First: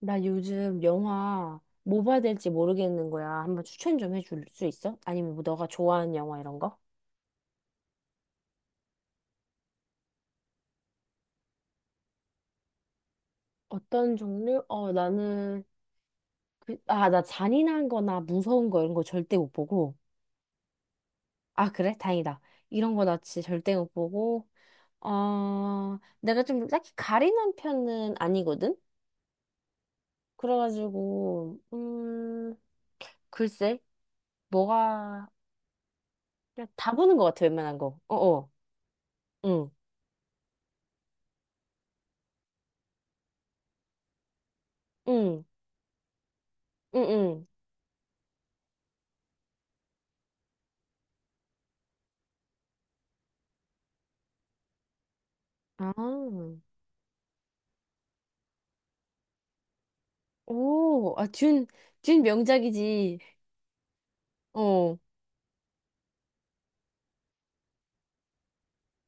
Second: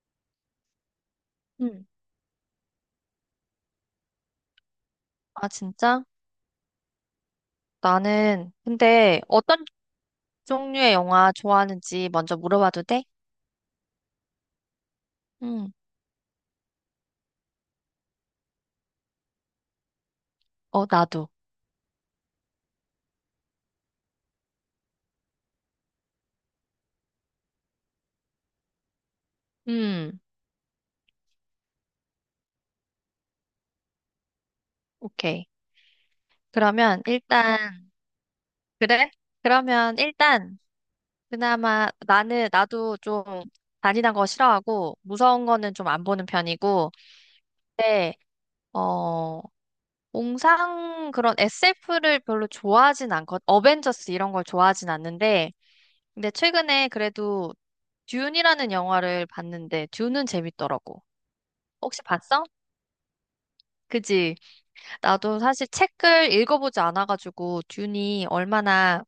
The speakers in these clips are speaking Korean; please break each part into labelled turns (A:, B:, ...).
A: 나 요즘 영화
B: 음.
A: 뭐 봐야 될지 모르겠는 거야. 한번 추천 좀 해줄 수 있어? 아니면 뭐
B: 아,
A: 너가
B: 진짜?
A: 좋아하는 영화 이런 거?
B: 나는, 근데 어떤 종류의 영화 좋아하는지 먼저 물어봐도 돼?
A: 어떤 종류? 어, 나는
B: 음.
A: 그, 아, 나 잔인한 거나 무서운 거 이런 거 절대 못 보고.
B: 어, 나도.
A: 아, 그래? 다행이다. 이런 거 나 진짜 절대 못 보고. 어, 내가 좀 딱히 가리는 편은 아니거든?
B: 음,
A: 그래가지고, 글쎄, 뭐가,
B: 오케이.
A: 그냥 다
B: 그러면
A: 보는 것 같아, 웬만한
B: 일단,
A: 거. 어어.
B: 그래?
A: 응,
B: 그러면 일단, 그나마 나는, 나도 좀 잔인한 거 싫어하고,
A: 응,
B: 무서운 거는 좀 안 보는 편이고,
A: 응, 응.
B: 근데, 어, 공상 그런 SF를 별로 좋아하진 않거든. 어벤져스 이런 걸 좋아하진 않는데,
A: 아.
B: 근데 최근에 그래도 듄이라는 영화를 봤는데 듄은 재밌더라고.
A: 오, 아, 준,
B: 혹시
A: 준
B: 봤어?
A: 명작이지.
B: 그지?
A: 어,
B: 나도 사실 책을 읽어보지 않아가지고 듄이 얼마나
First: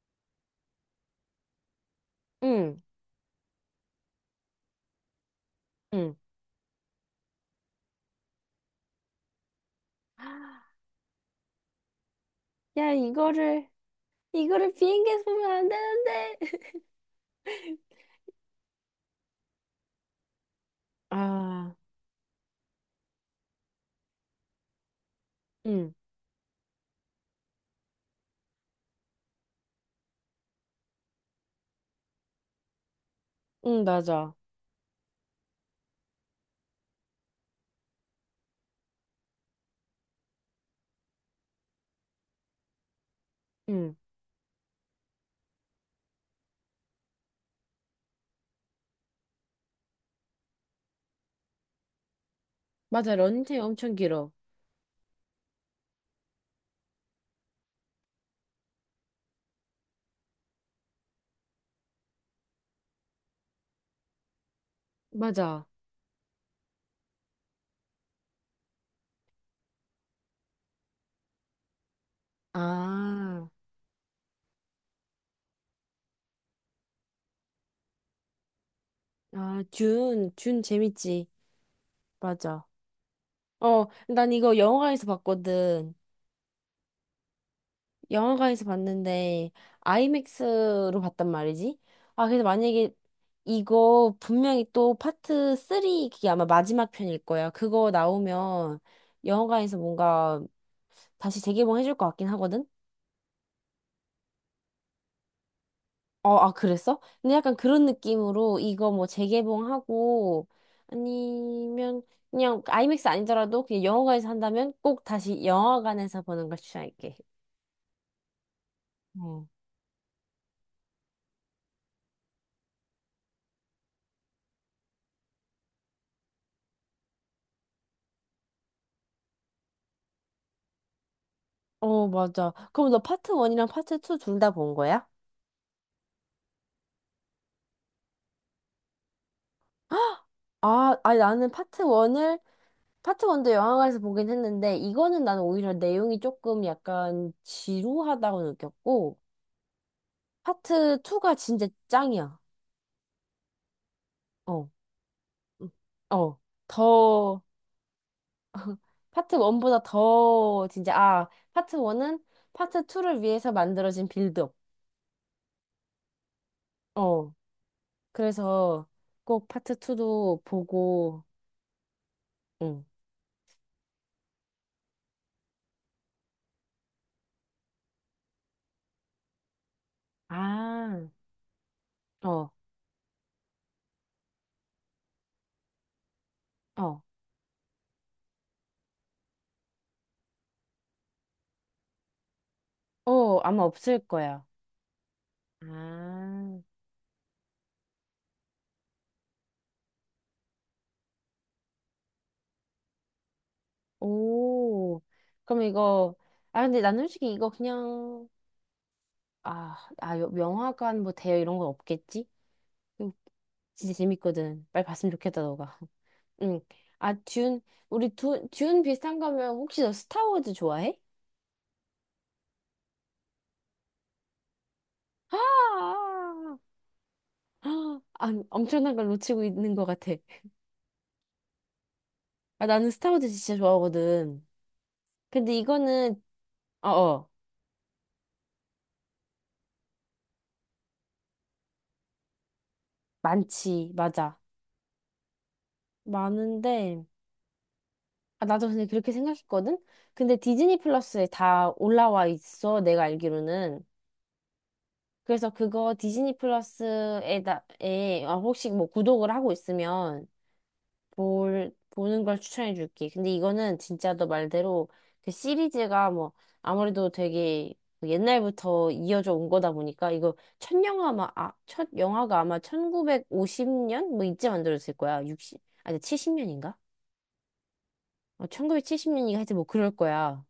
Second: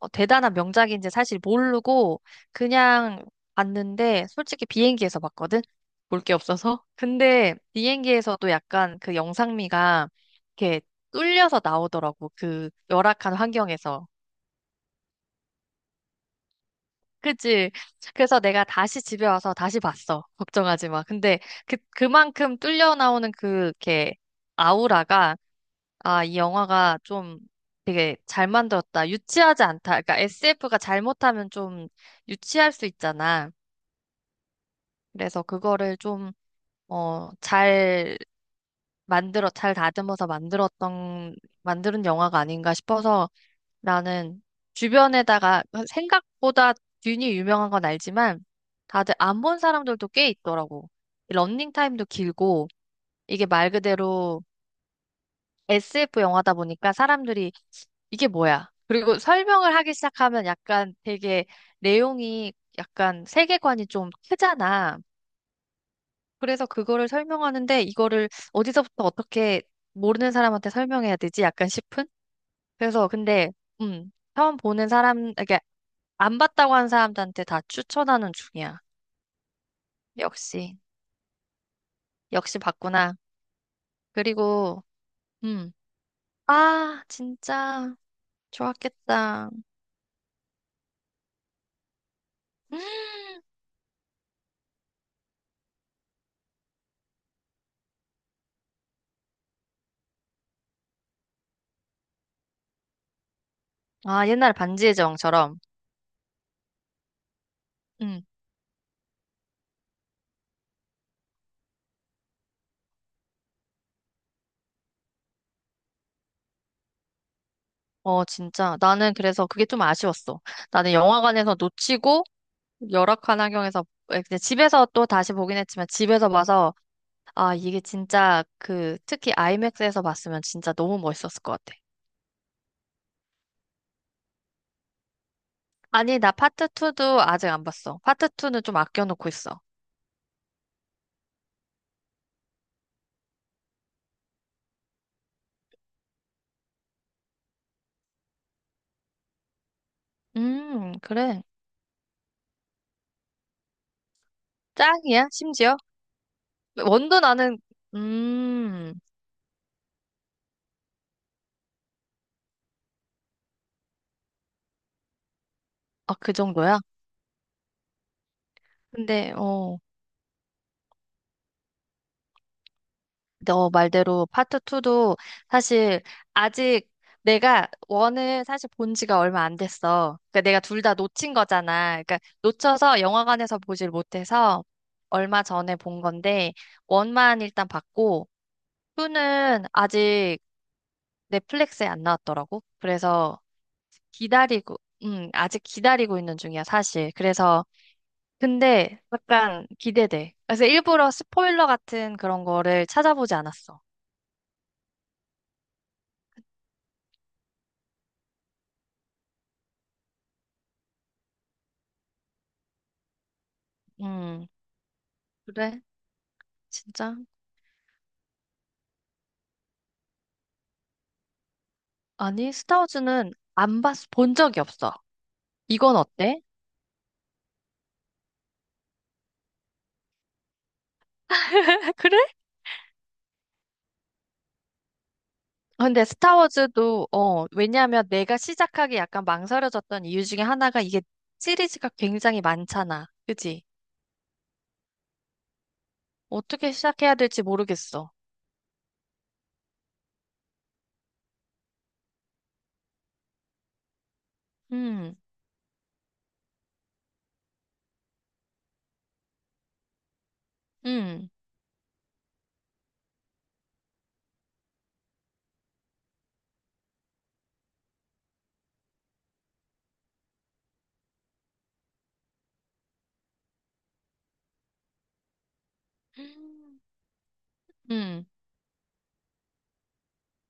B: 대단한 명작인지 사실 모르고
A: 응,
B: 그냥 봤는데 솔직히 비행기에서 봤거든?
A: 응.
B: 볼 게 없어서. 근데 비행기에서도 약간 그 영상미가 이렇게 뚫려서 나오더라고. 그
A: 야,
B: 열악한 환경에서.
A: 이거를 비행기에서 보면 안 되는데.
B: 그치? 그래서 내가 다시 집에 와서 다시 봤어. 걱정하지 마. 근데
A: 아,
B: 그, 그만큼 뚫려 나오는 그, 이렇게, 아우라가,
A: 응,
B: 아, 이 영화가 좀 되게 잘 만들었다. 유치하지 않다. 그러니까 SF가 잘못하면 좀 유치할 수 있잖아.
A: 응, 맞아.
B: 그래서 그거를 좀, 잘 만들어, 잘 다듬어서 만들었던, 만드는 영화가 아닌가 싶어서
A: 응,
B: 나는 주변에다가 생각보다 듄이 유명한 건 알지만 다들 안 본 사람들도 꽤 있더라고. 이 러닝 타임도 길고
A: 맞아.
B: 이게
A: 런닝타임
B: 말
A: 엄청 길어.
B: 그대로 SF 영화다 보니까 사람들이 이게 뭐야? 그리고 설명을 하기 시작하면 약간 되게 내용이 약간 세계관이 좀 크잖아.
A: 맞아.
B: 그래서 그거를 설명하는데 이거를 어디서부터 어떻게 모르는 사람한테 설명해야 되지? 약간 싶은? 그래서
A: 아,
B: 근데 처음 보는 사람 이게 안 봤다고 한 사람들한테 다 추천하는 중이야.
A: 아, 준, 준
B: 역시
A: 재밌지.
B: 역시
A: 맞아.
B: 봤구나.
A: 어, 난 이거
B: 그리고
A: 영화관에서
B: 음
A: 봤거든.
B: 진짜
A: 영화관에서
B: 좋았겠다.
A: 봤는데 아이맥스로 봤단 말이지. 아, 그래서 만약에 이거 분명히 또 파트 3, 그게 아마 마지막 편일 거야. 그거 나오면 영화관에서 뭔가 다시 재개봉 해줄 것 같긴 하거든.
B: 아 옛날 반지의 제왕처럼
A: 어, 아, 그랬어? 근데 약간 그런
B: 음
A: 느낌으로 이거 뭐 재개봉하고, 아니면 그냥 아이맥스 아니더라도 그냥 영화관에서 한다면 꼭 다시 영화관에서 보는 걸 추천할게.
B: 진짜 나는
A: 어.
B: 그래서 그게 좀 아쉬웠어. 나는 영화관에서 놓치고 열악한 환경에서 에, 근데 집에서 또 다시 보긴 했지만 집에서 봐서 이게 진짜 그 특히 아이맥스에서 봤으면 진짜 너무 멋있었을 것 같아.
A: 어, 맞아. 그럼 너 파트 1이랑 파트 2 둘 다 본 거야?
B: 아니, 나 파트 2도 아직 안 봤어. 파트 2는 좀 아껴놓고 있어.
A: 아, 아니 나는 파트 1도 영화관에서 보긴 했는데, 이거는 나는 오히려 내용이 조금 약간 지루하다고 느꼈고 파트 2가
B: 그래.
A: 진짜 짱이야. 어.
B: 짱이야,
A: 음.
B: 심지어?
A: 어.
B: 원도
A: 더
B: 나는, 음,
A: 파트 1보다 더 진짜 아, 파트 1은 파트 2를 위해서 만들어진 빌드업.
B: 아, 그 정도야?
A: 어. 그래서
B: 근데,
A: 꼭 파트 2도 보고. 응.
B: 너 말대로 파트 2도 사실 아직 내가 원을 사실 본 지가 얼마 안 됐어. 그러니까 내가 둘 다
A: 아,
B: 놓친 거잖아. 그러니까
A: 어.
B: 놓쳐서 영화관에서 보질 못해서 얼마 전에 본 건데,
A: 어.
B: 원만 일단 봤고, 투는 아직 넷플릭스에 안 나왔더라고.
A: 어,
B: 그래서
A: 아마 없을 거야.
B: 기다리고, 아직 기다리고 있는
A: 아.
B: 중이야, 사실. 그래서, 근데 약간 기대돼. 그래서 일부러 스포일러 같은 그런 거를 찾아보지 않았어.
A: 오, 그럼 이거, 아, 근데 난 솔직히 이거 그냥, 아, 아, 영화관 뭐 대여 이런 건 없겠지? 이거 진짜
B: 음,
A: 재밌거든. 빨리 봤으면 좋겠다, 너가.
B: 그래?
A: 응. 아,
B: 진짜?
A: 듄, 듄 비슷한 거면 혹시 너 스타워즈 좋아해?
B: 아니, 스타워즈는 안 봤, 본 적이 없어. 이건
A: 아,
B: 어때?
A: 아, 아, 엄청난 걸 놓치고 있는 것 같아.
B: 그래?
A: 아, 나는 스타워즈 진짜 좋아하거든. 근데
B: 근데
A: 이거는, 어,
B: 스타워즈도,
A: 어,
B: 왜냐면 내가 시작하기 약간 망설여졌던 이유 중에 하나가 이게 시리즈가 굉장히 많잖아. 그지?
A: 많지, 맞아.
B: 어떻게
A: 많은데,
B: 시작해야 될지 모르겠어.
A: 아, 나도 근데 그렇게 생각했거든? 근데 디즈니 플러스에 다 올라와 있어, 내가 알기로는.
B: 음.
A: 그래서 그거 어, 혹시 뭐 구독을 하고 있으면
B: 음.
A: 보는 걸 추천해 줄게. 근데 이거는 진짜 너 말대로 그 시리즈가 뭐 아무래도 되게 옛날부터 이어져 온 거다 보니까 이거 첫 영화가 아마 1950년? 뭐 이때 만들어졌을 거야. 육십 아니 70년인가?
B: 음.
A: 어, 1970년인가 하여튼 뭐 그럴 거야.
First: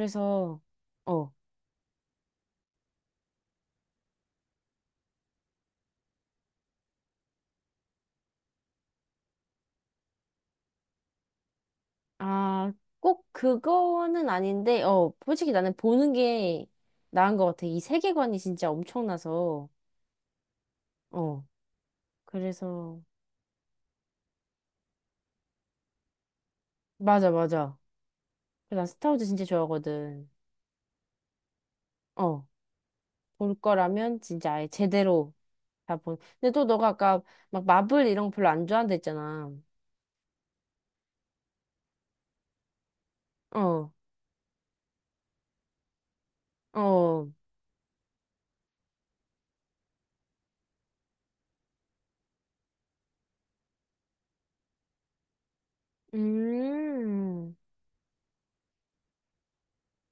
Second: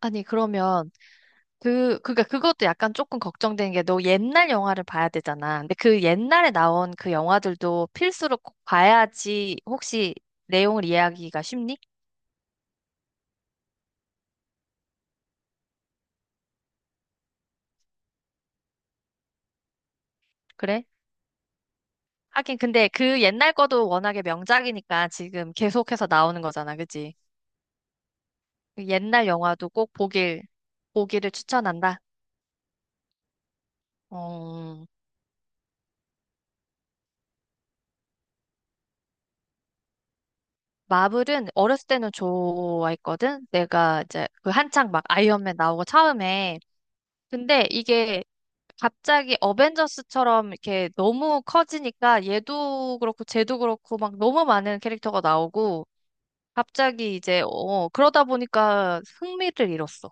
B: 아니, 그러면,
A: 어,
B: 그, 그니까 그것도 약간 조금 걱정되는 게 너 옛날 영화를 봐야 되잖아. 근데 그 옛날에 나온 그 영화들도 필수로 꼭 봐야지 혹시 내용을 이해하기가 쉽니?
A: 아, 꼭 그거는 아닌데, 어, 솔직히 나는 보는 게 나은 것 같아. 이 세계관이 진짜 엄청나서,
B: 그래?
A: 어,
B: 하긴, 근데
A: 그래서,
B: 그 옛날 거도 워낙에 명작이니까 지금 계속해서 나오는 거잖아. 그치?
A: 맞아, 맞아. 난
B: 그
A: 스타워즈
B: 옛날
A: 진짜
B: 영화도 꼭
A: 좋아하거든.
B: 보길, 보기를 추천한다.
A: 어, 볼 거라면 진짜 아예
B: 어,
A: 제대로 다 본. 근데 또 너가 아까 막 마블 이런 거 별로 안 좋아한다 했잖아.
B: 마블은 어렸을 때는 좋아했거든?
A: 어,
B: 내가 이제 그 한창 막 아이언맨 나오고 처음에
A: 어,
B: 근데 이게 갑자기 어벤져스처럼 이렇게 너무 커지니까 얘도 그렇고 쟤도 그렇고 막 너무 많은 캐릭터가 나오고 갑자기 이제
A: 음,
B: 그러다 보니까 흥미를 잃었어.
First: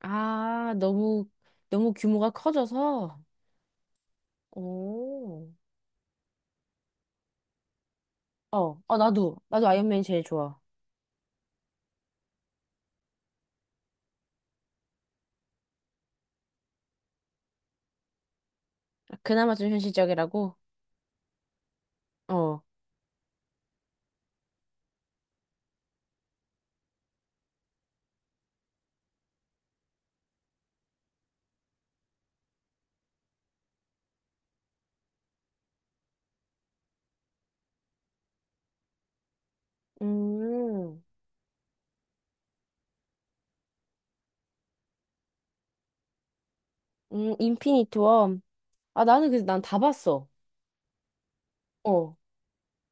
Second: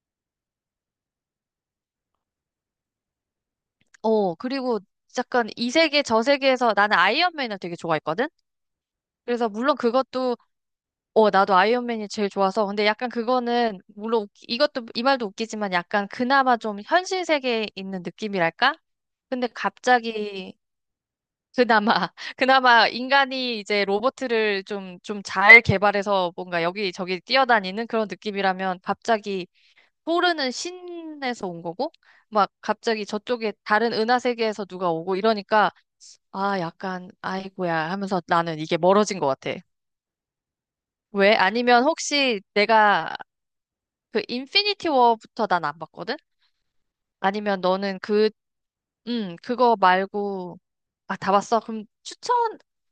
A: 아, 너무, 너무 규모가 커져서,
B: 어 그리고
A: 오.
B: 약간 이 세계 저 세계에서 나는 아이언맨을 되게 좋아했거든.
A: 어, 어, 나도.
B: 그래서
A: 나도
B: 물론
A: 아이언맨이 제일
B: 그것도
A: 좋아.
B: 나도 아이언맨이 제일 좋아서 근데 약간 그거는 물론 웃기- 이것도 이 말도 웃기지만 약간 그나마 좀 현실 세계에 있는 느낌이랄까? 근데
A: 그나마 좀 현실적이라고?
B: 갑자기 그나마,
A: 어.
B: 그나마 인간이 이제 로봇을 좀, 좀 잘 개발해서 뭔가 여기저기 뛰어다니는 그런 느낌이라면 갑자기 포르는 신에서 온 거고, 막 갑자기 저쪽에 다른 은하 세계에서 누가 오고 이러니까, 아, 약간, 아이고야 하면서 나는 이게 멀어진 것 같아.
A: 음,
B: 왜? 아니면 혹시 내가 그 인피니티 워부터 난 안 봤거든? 아니면
A: 인피니트
B: 너는 그,
A: 워. 아, 나는 그래서 난
B: 그거
A: 다 봤어.
B: 말고, 아, 다 봤어? 그럼
A: 어.
B: 추천,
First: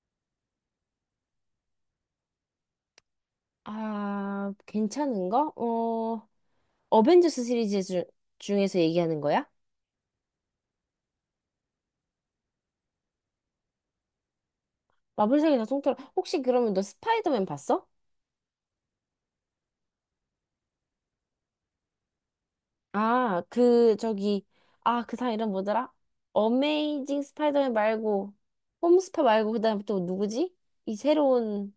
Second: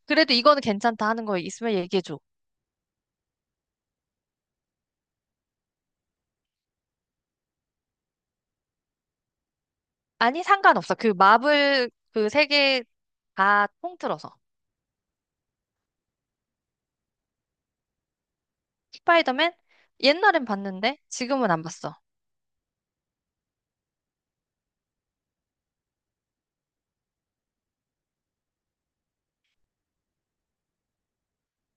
B: 그래도 이거는 괜찮다 하는 거 있으면 얘기해줘.
A: 아, 괜찮은 거? 어, 어벤져스 시리즈 주, 중에서 얘기하는 거야?
B: 아니, 상관없어. 그 마블 그 세 개 다 통틀어서.
A: 마블사계 다 통틀어. 혹시 그러면 너 스파이더맨 봤어?
B: 스파이더맨? 옛날엔 봤는데 지금은 안 봤어.
A: 아, 그, 저기, 아, 그 사람 이름 뭐더라? 어메이징 스파이더맨 말고, 홈스파 말고, 그 다음에 또 누구지? 이 새로운,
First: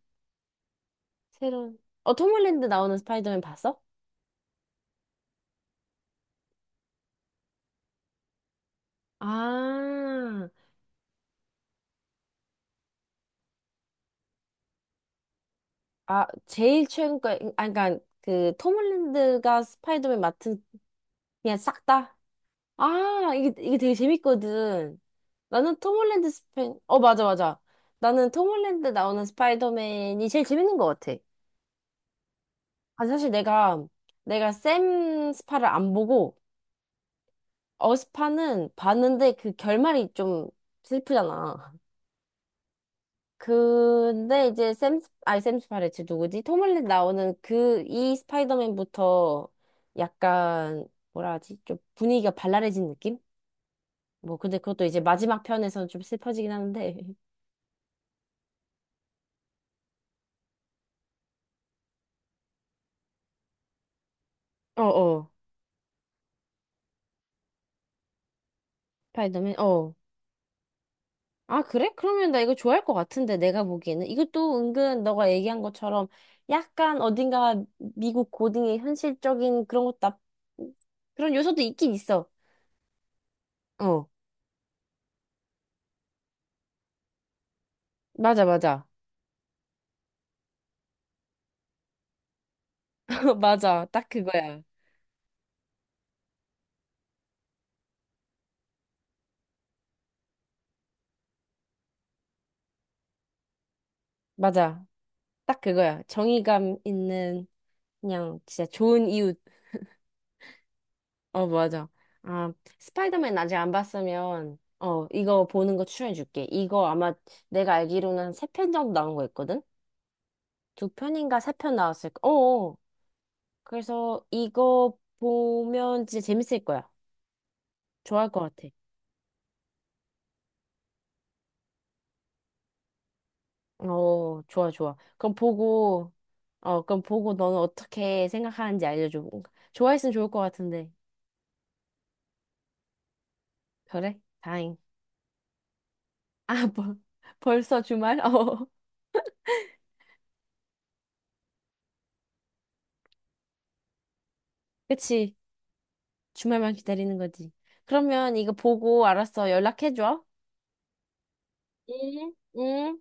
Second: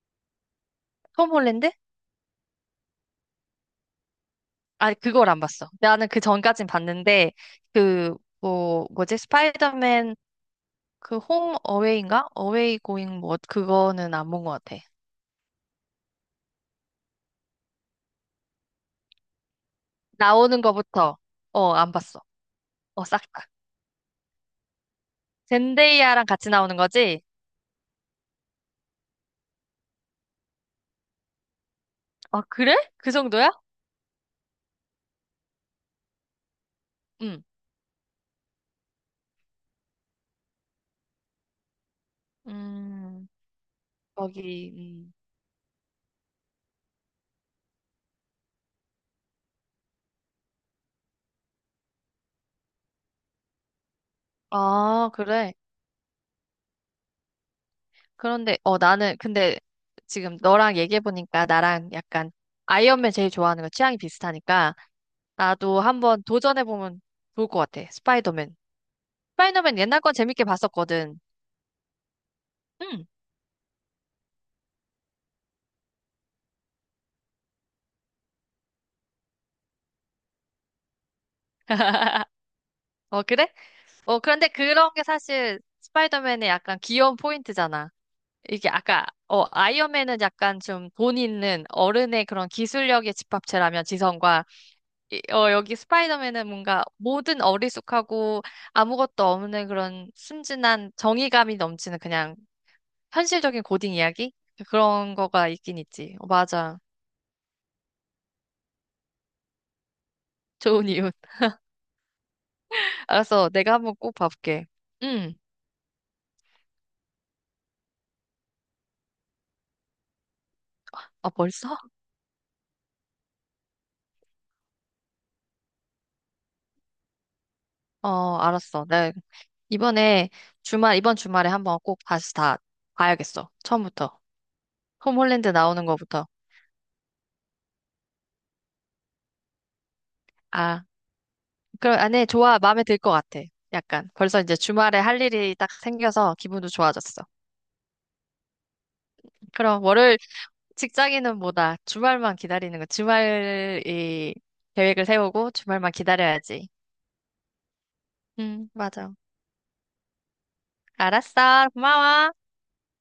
B: 톰 홀랜드?
A: 새로운, 어, 톰 홀랜드 나오는 스파이더맨 봤어?
B: 아니, 그걸 안 봤어. 나는 그 전까진 봤는데 그 뭐지? 스파이더맨
A: 아,
B: 그 홈 어웨이인가? 어웨이 고잉 뭐 그거는 안 본 것 같아.
A: 아, 제일 최근 거, 아, 그니까, 그, 톰 홀랜드가 스파이더맨
B: 나오는
A: 맡은,
B: 거부터
A: 그냥
B: 어,
A: 싹
B: 안
A: 다?
B: 봤어. 어, 싹
A: 아,
B: 다.
A: 이게 되게 재밌거든. 나는 톰
B: 젠데이아랑
A: 홀랜드
B: 같이
A: 스파이,
B: 나오는
A: 어,
B: 거지?
A: 맞아, 맞아. 나는 톰 홀랜드 나오는 스파이더맨이 제일 재밌는 것 같아.
B: 아, 그래?
A: 아,
B: 그 정도야?
A: 내가 샘 스파를 안 보고,
B: 응.
A: 어스파는 봤는데 그 결말이 좀 슬프잖아.
B: 음. 거기
A: 근데 이제 샘, 스- 아니 샘 스파레츠 누구지? 톰 홀랜드 나오는 그 이 스파이더맨부터 약간 뭐라 하지? 좀 분위기가 발랄해진 느낌? 뭐 근데 그것도 이제
B: 아,
A: 마지막
B: 그래.
A: 편에서는 좀 슬퍼지긴 하는데.
B: 그런데, 나는, 근데 지금 너랑 얘기해보니까 나랑 약간 아이언맨 제일 좋아하는 거 취향이 비슷하니까
A: 어 어.
B: 나도 한번 도전해보면 좋을 것 같아. 스파이더맨.
A: 스파이더맨.
B: 스파이더맨
A: 어.
B: 옛날 건 재밌게 봤었거든.
A: 아 그래? 그러면 나 이거 좋아할 것
B: 응.
A: 같은데 내가 보기에는 이것도 은근 너가 얘기한 것처럼 약간 어딘가 미국 고딩의 현실적인 그런 요소도 있긴 있어.
B: 어, 그래?
A: 어.
B: 그런데 그런 게 사실 스파이더맨의 약간 귀여운 포인트잖아.
A: 맞아
B: 이게
A: 맞아.
B: 아까, 아이언맨은 약간 좀 돈 있는 어른의 그런 기술력의 집합체라면
A: 맞아. 딱
B: 지성과
A: 그거야.
B: 여기 스파이더맨은 뭔가 모든 어리숙하고 아무것도 없는 그런 순진한 정의감이 넘치는 그냥 현실적인 고딩 이야기?
A: 맞아.
B: 그런 거가
A: 딱
B: 있긴
A: 그거야.
B: 있지. 어,
A: 정의감
B: 맞아.
A: 있는, 그냥 진짜 좋은 이웃.
B: 좋은 이웃.
A: 어, 맞아. 아, 스파이더맨
B: 알았어.
A: 아직 안
B: 내가 한번 꼭
A: 봤으면,
B: 봐볼게.
A: 어,
B: 응.
A: 이거 보는 거 추천해줄게. 이거 아마 내가 알기로는 한 세 편 정도 나온 거 있거든? 두
B: 아,
A: 편인가 세 편
B: 벌써?
A: 나왔을 거. 어어. 그래서 이거 보면 진짜 재밌을 거야. 좋아할
B: 어,
A: 것 같아.
B: 알았어. 나 이번에 주말, 이번 주말에 한번 꼭 다시 다 봐야겠어. 처음부터.
A: 어, 좋아, 좋아.
B: 홈 홀랜드 나오는 거부터.
A: 어, 그럼 보고 너는 어떻게 생각하는지 알려줘. 좋아했으면 좋을 것
B: 아,
A: 같은데.
B: 그럼, 아, 네, 좋아. 마음에 들 것 같아. 약간.
A: 그래?
B: 벌써 이제
A: 다행.
B: 주말에 할 일이 딱 생겨서
A: 아,
B: 기분도
A: 벌,
B: 좋아졌어.
A: 벌써 주말? 어.
B: 그럼 월요일 직장인은 뭐다. 주말만 기다리는 거. 주말이 계획을
A: 그치?
B: 세우고 주말만 기다려야지.
A: 주말만 기다리는 거지. 그러면 이거
B: 응,
A: 보고
B: 맞아.
A: 알았어. 연락해줘.
B: 알았어.
A: 응?
B: 고마워.
A: 응?